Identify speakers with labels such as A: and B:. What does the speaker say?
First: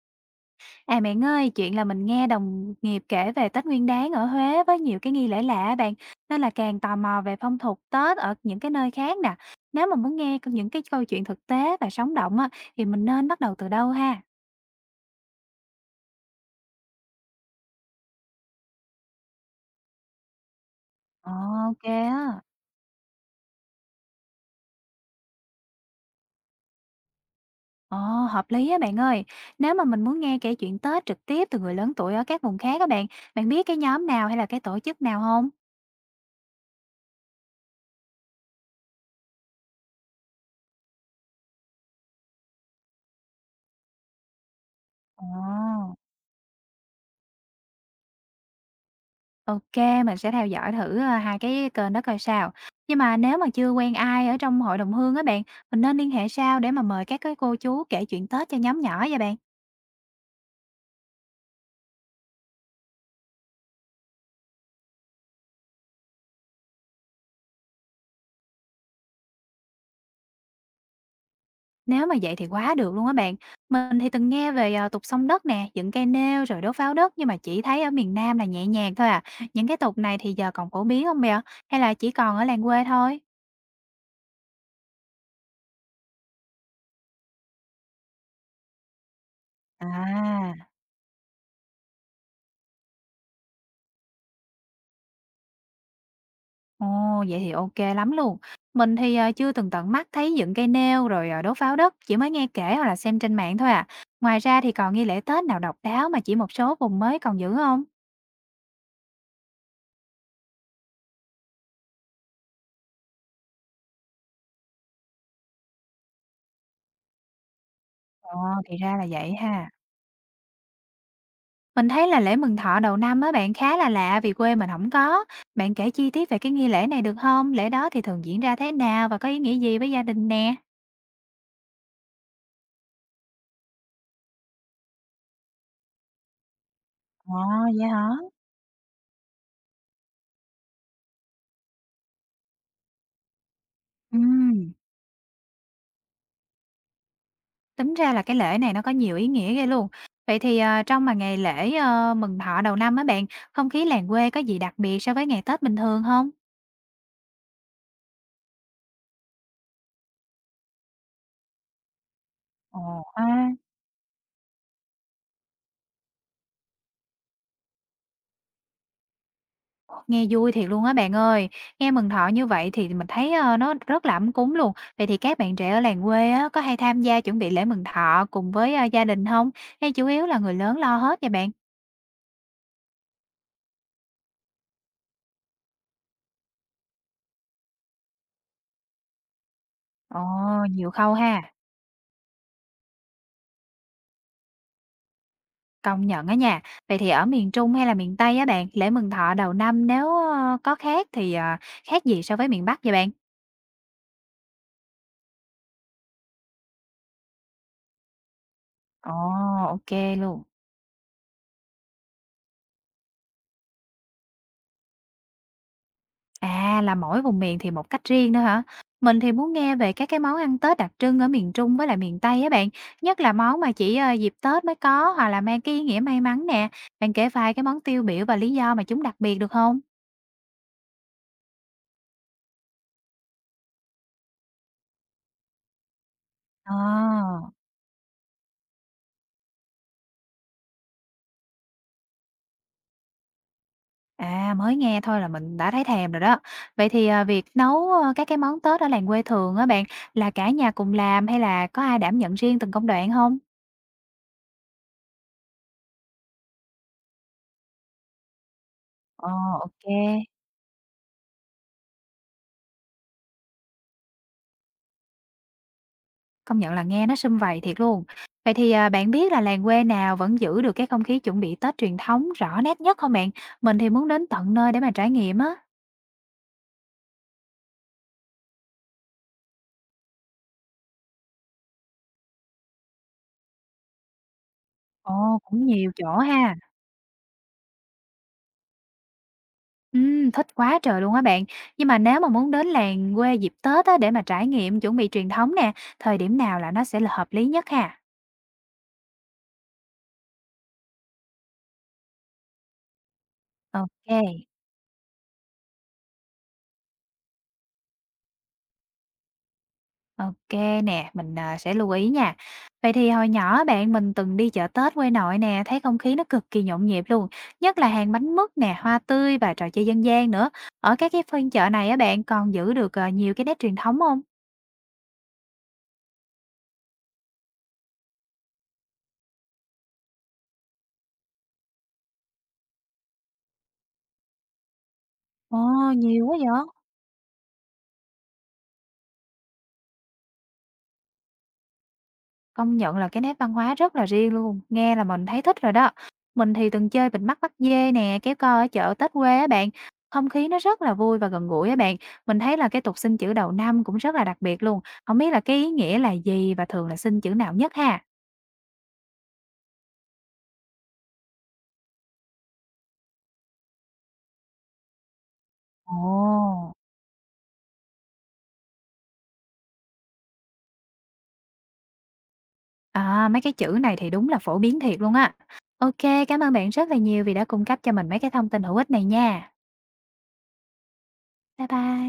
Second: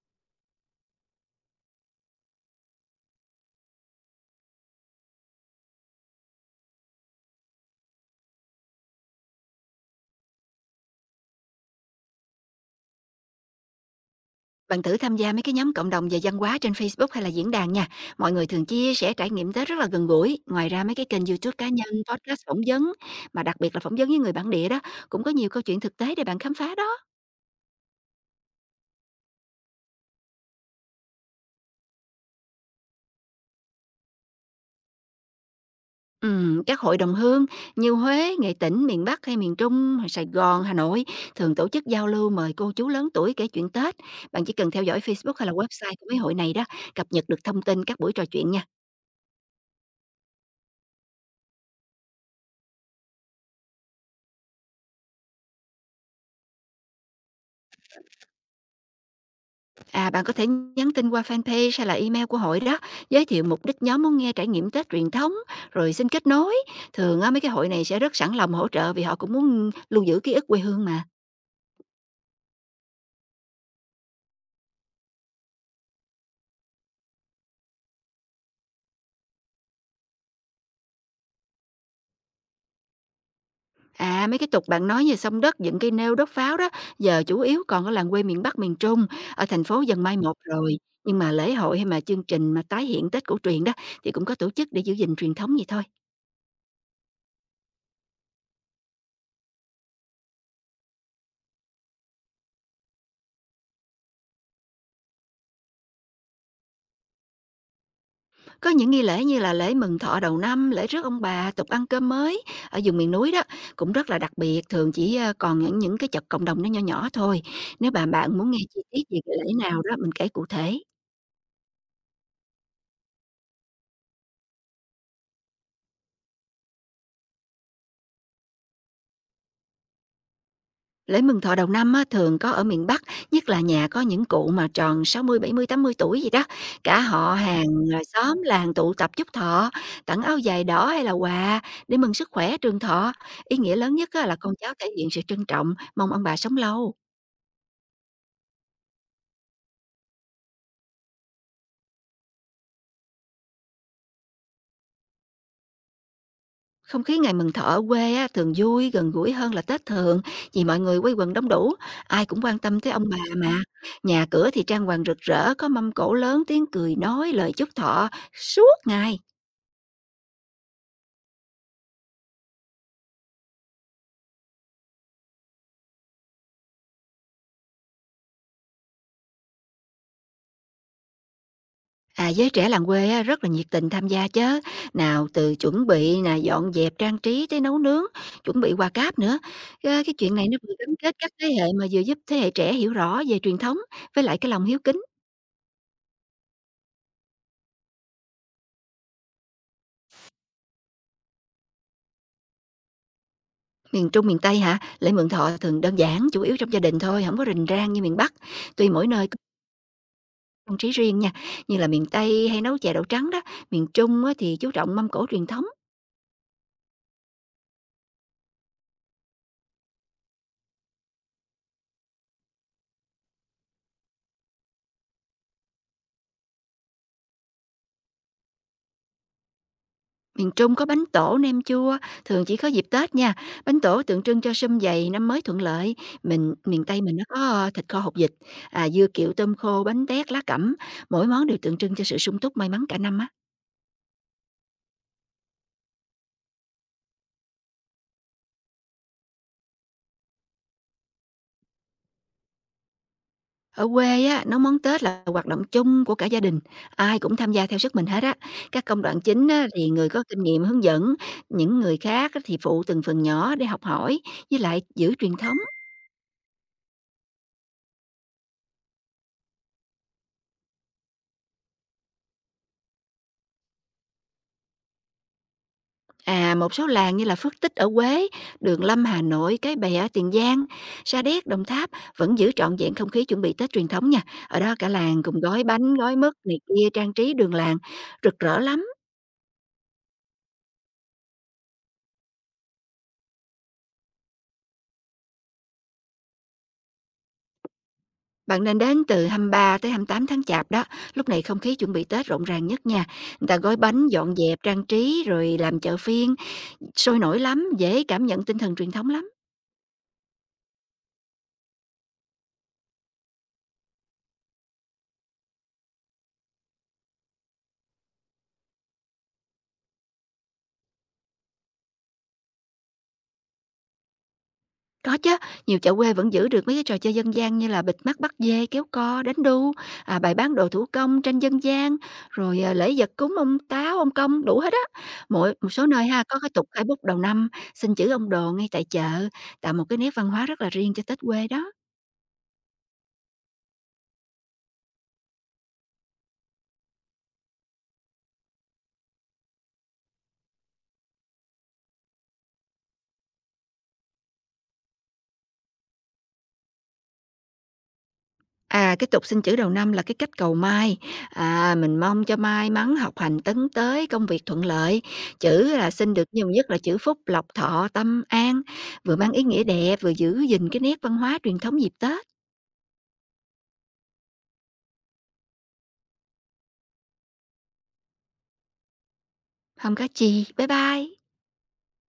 A: À, bạn ơi, chuyện là mình nghe đồng nghiệp kể về Tết Nguyên Đán ở Huế với nhiều cái nghi lễ lạ á bạn, nên là càng tò mò về phong tục Tết ở những cái nơi khác nè. Nếu mà muốn nghe những cái câu chuyện thực tế và sống động á, thì mình nên bắt đầu từ đâu ha?
B: Bạn thử tham gia mấy cái nhóm cộng đồng về văn hóa trên Facebook hay là diễn đàn nha. Mọi người thường chia sẻ trải nghiệm Tết rất là gần gũi. Ngoài ra mấy cái kênh
A: Ồ,
B: YouTube cá
A: ok
B: nhân,
A: á.
B: podcast phỏng vấn, mà đặc biệt là phỏng vấn với người bản địa đó, cũng có nhiều câu chuyện thực tế để bạn khám phá đó.
A: Ồ, hợp lý á bạn ơi. Nếu mà mình muốn nghe kể chuyện Tết trực tiếp từ người lớn tuổi ở các vùng khác á bạn, bạn biết cái nhóm nào hay là cái tổ chức nào không?
B: Các hội đồng hương như Huế, Nghệ Tĩnh, miền Bắc hay miền Trung, hay Sài Gòn, Hà Nội thường tổ chức giao lưu mời cô chú lớn tuổi kể chuyện Tết. Bạn chỉ cần theo dõi
A: Ồ.
B: Facebook hay là website của mấy hội này đó, cập nhật được thông tin các buổi trò chuyện nha.
A: OK, mình sẽ theo dõi thử, hai cái kênh đó coi sao. Nhưng mà nếu mà chưa quen ai ở trong hội đồng hương á bạn, mình nên liên hệ sao để mà mời các cái cô chú kể chuyện Tết cho nhóm nhỏ vậy bạn?
B: À, bạn có thể nhắn tin qua fanpage hay là email của hội đó, giới thiệu mục đích nhóm muốn nghe trải nghiệm Tết truyền thống, rồi xin kết nối. Thường á, mấy cái hội này sẽ rất sẵn lòng hỗ trợ vì họ cũng muốn lưu giữ ký ức quê hương mà.
A: Nếu mà vậy thì quá được luôn á bạn. Mình thì từng nghe về, tục xông đất nè, dựng cây nêu rồi đốt pháo đất nhưng mà chỉ thấy ở miền Nam là nhẹ nhàng thôi à. Những cái tục này thì giờ còn phổ biến hông vậy? Hay là chỉ còn ở làng quê thôi?
B: À, mấy cái tục bạn nói như sông đất, dựng cây nêu, đốt pháo đó, giờ chủ yếu còn ở làng quê miền Bắc, miền Trung, ở thành phố dần mai một
A: À.
B: rồi. Nhưng mà lễ hội hay mà chương trình mà tái hiện Tết cổ truyền đó thì cũng có tổ chức để giữ gìn truyền thống vậy thôi.
A: Ồ, vậy thì ok lắm luôn. Mình thì, chưa từng tận mắt thấy dựng cây nêu rồi, đốt pháo đất, chỉ mới nghe kể hoặc là xem trên mạng thôi à. Ngoài ra thì còn nghi lễ Tết nào độc đáo mà chỉ một số vùng mới còn giữ không?
B: Có những nghi lễ như là lễ mừng thọ đầu năm, lễ rước ông bà, tục ăn cơm mới ở vùng miền núi đó cũng rất là đặc biệt, thường chỉ, còn những cái chật cộng đồng nó nho nhỏ thôi. Nếu mà
A: Ờ,
B: bạn muốn nghe
A: thì
B: chi
A: ra
B: tiết
A: là
B: về
A: vậy
B: cái lễ
A: ha.
B: nào đó, mình kể cụ thể.
A: Mình thấy là lễ mừng thọ đầu năm á bạn khá là lạ vì quê mình không có. Bạn kể chi tiết về cái nghi lễ này được không? Lễ đó thì thường diễn ra thế nào và có ý nghĩa gì với gia đình nè?
B: Lễ mừng thọ đầu năm á, thường có ở miền Bắc, nhất là nhà có những cụ mà tròn 60, 70, 80 tuổi gì đó, cả họ
A: Ờ,
B: hàng,
A: vậy
B: ờ,
A: hả?
B: xóm làng tụ tập chúc thọ, tặng áo dài đỏ hay là quà để mừng sức khỏe, trường thọ. Ý nghĩa lớn nhất á là con
A: Ừm.
B: cháu thể hiện sự trân trọng, mong ông bà sống lâu.
A: Tính ra là cái lễ này nó có nhiều ý nghĩa ghê luôn. Vậy thì, trong mà ngày lễ, mừng thọ đầu năm á bạn, không khí làng quê có gì đặc biệt so với ngày Tết bình thường không?
B: Không khí ngày mừng thọ ở quê á, thường vui, gần gũi hơn là Tết thường vì mọi người quây quần đông đủ, ai cũng quan
A: Ồ
B: tâm tới ông bà
A: ha.
B: mà. Nhà cửa thì trang hoàng rực rỡ, có mâm cỗ lớn, tiếng cười nói, lời chúc thọ suốt ngày.
A: Nghe vui thiệt luôn á bạn ơi. Nghe mừng thọ như vậy thì mình thấy, nó rất là ấm cúng luôn. Vậy thì các bạn trẻ ở làng quê á, có hay tham gia chuẩn bị lễ mừng thọ cùng với, gia đình không? Hay chủ yếu là người lớn lo hết vậy bạn?
B: À, giới trẻ làng quê á, rất là nhiệt tình tham gia chứ. Nào từ chuẩn bị nè, dọn dẹp trang trí tới nấu nướng, chuẩn bị quà cáp nữa. Cái
A: Ồ,
B: chuyện này nó vừa
A: nhiều
B: gắn
A: khâu
B: kết các thế
A: ha.
B: hệ mà vừa giúp thế hệ trẻ hiểu rõ về truyền thống với lại cái lòng hiếu kính.
A: Công nhận á nha. Vậy thì ở miền Trung hay là miền Tây á bạn, lễ mừng thọ đầu năm nếu, có khác thì, khác gì so với miền Bắc vậy bạn?
B: Miền Trung, miền Tây hả? Lễ Mượn Thọ thường đơn giản, chủ yếu trong gia đình thôi, không có rình rang như miền Bắc. Tuy mỗi
A: Ồ,
B: nơi có
A: ok luôn.
B: trang trí riêng nha, như là miền Tây hay nấu chè đậu trắng đó, miền Trung á thì chú trọng mâm cỗ truyền thống.
A: À, là mỗi vùng miền thì một cách riêng nữa hả? Mình thì muốn nghe về các cái món ăn Tết đặc trưng ở miền Trung với lại miền Tây á bạn, nhất là món mà chỉ, dịp Tết mới có hoặc là mang cái ý nghĩa may mắn nè. Bạn kể vài cái món tiêu biểu và lý do mà chúng đặc biệt được không?
B: Miền Trung có bánh tổ, nem chua, thường chỉ có dịp Tết nha. Bánh tổ tượng trưng cho sum vầy, năm mới thuận lợi. Mình
A: Ờ.
B: miền Tây mình nó có thịt kho hột vịt, à, dưa kiệu, tôm khô, bánh tét, lá cẩm, mỗi món đều tượng trưng cho sự sung túc, may mắn cả năm á.
A: À, mới nghe thôi là mình đã thấy thèm rồi đó. Vậy thì, việc nấu, các cái món Tết ở làng quê thường á bạn, là cả nhà cùng làm hay là có ai đảm nhận riêng từng công đoạn không?
B: Ở quê á, nấu món Tết là hoạt động chung của cả gia đình, ai cũng tham gia theo sức mình hết á. Các công đoạn
A: Ờ,
B: chính á,
A: ok,
B: thì người có kinh nghiệm hướng dẫn, những người khác á, thì phụ từng phần nhỏ để học hỏi, với lại giữ truyền thống.
A: công nhận là nghe nó sum vầy thiệt luôn. Vậy thì, bạn biết là làng quê nào vẫn giữ được cái không khí chuẩn bị Tết truyền thống rõ nét nhất không bạn? Mình thì muốn đến tận nơi để mà trải nghiệm á.
B: À, một số làng như là Phước Tích ở Quế, Đường Lâm Hà Nội, Cái Bè ở Tiền Giang, Sa Đéc Đồng Tháp vẫn giữ trọn vẹn không khí chuẩn bị Tết truyền thống nha. Ở đó cả làng
A: Ồ,
B: cùng gói
A: cũng nhiều
B: bánh, gói
A: chỗ
B: mứt
A: ha.
B: này kia trang trí đường làng rực rỡ lắm.
A: Thích quá trời luôn á bạn. Nhưng mà nếu mà muốn đến làng quê dịp Tết á, để mà trải nghiệm chuẩn bị truyền thống nè, thời điểm nào là nó sẽ là hợp lý nhất ha?
B: Bạn nên đến từ 23 tới 28 tháng Chạp đó, lúc này không khí chuẩn bị Tết rộn ràng nhất nha. Người ta gói
A: Ok,
B: bánh, dọn dẹp,
A: ok
B: trang trí rồi làm chợ phiên, sôi nổi lắm, dễ cảm nhận tinh thần truyền thống lắm.
A: nè, mình, sẽ lưu ý nha. Vậy thì hồi nhỏ bạn, mình từng đi chợ Tết quê nội nè, thấy không khí nó cực kỳ nhộn nhịp luôn, nhất là hàng bánh mứt nè, hoa tươi và trò chơi dân gian nữa. Ở các cái phiên chợ này á bạn, còn giữ được, nhiều cái nét truyền thống không?
B: Có chứ, nhiều chợ quê vẫn giữ được mấy cái trò chơi dân gian như là bịt mắt bắt dê, kéo co, đánh đu, à, bày bán đồ thủ công, tranh dân gian, rồi à, lễ vật cúng ông Táo, ông Công, đủ hết á. Mỗi
A: Ồ,
B: một số nơi ha
A: nhiều quá
B: có cái
A: vậy!
B: tục khai bút đầu năm, xin chữ ông đồ ngay tại chợ, tạo một cái nét văn hóa rất là riêng cho Tết quê đó.
A: Công nhận là cái nét văn hóa rất là riêng luôn, nghe là mình thấy thích rồi đó. Mình thì từng chơi bịt mắt bắt dê nè, kéo co ở chợ Tết quê á bạn. Không khí nó rất là vui và gần gũi á bạn. Mình thấy là cái tục xin chữ đầu năm cũng rất là đặc biệt luôn. Không biết là cái ý nghĩa là gì và thường là xin chữ nào nhất ha?
B: À, cái tục xin chữ đầu năm là cái cách cầu may, à, mình mong cho may mắn, học hành tấn tới, công việc thuận lợi. Chữ là
A: Ồ.
B: xin được nhiều nhất là chữ phúc, lộc, thọ, tâm an, vừa mang ý nghĩa đẹp, vừa giữ gìn cái nét văn hóa truyền thống dịp Tết.
A: À, mấy cái chữ này thì đúng là phổ biến thiệt luôn á. Ok, cảm ơn bạn rất là nhiều vì đã cung cấp cho mình mấy cái thông tin hữu ích này nha.
B: Không cá chi. Bye bye.
A: Bye bye.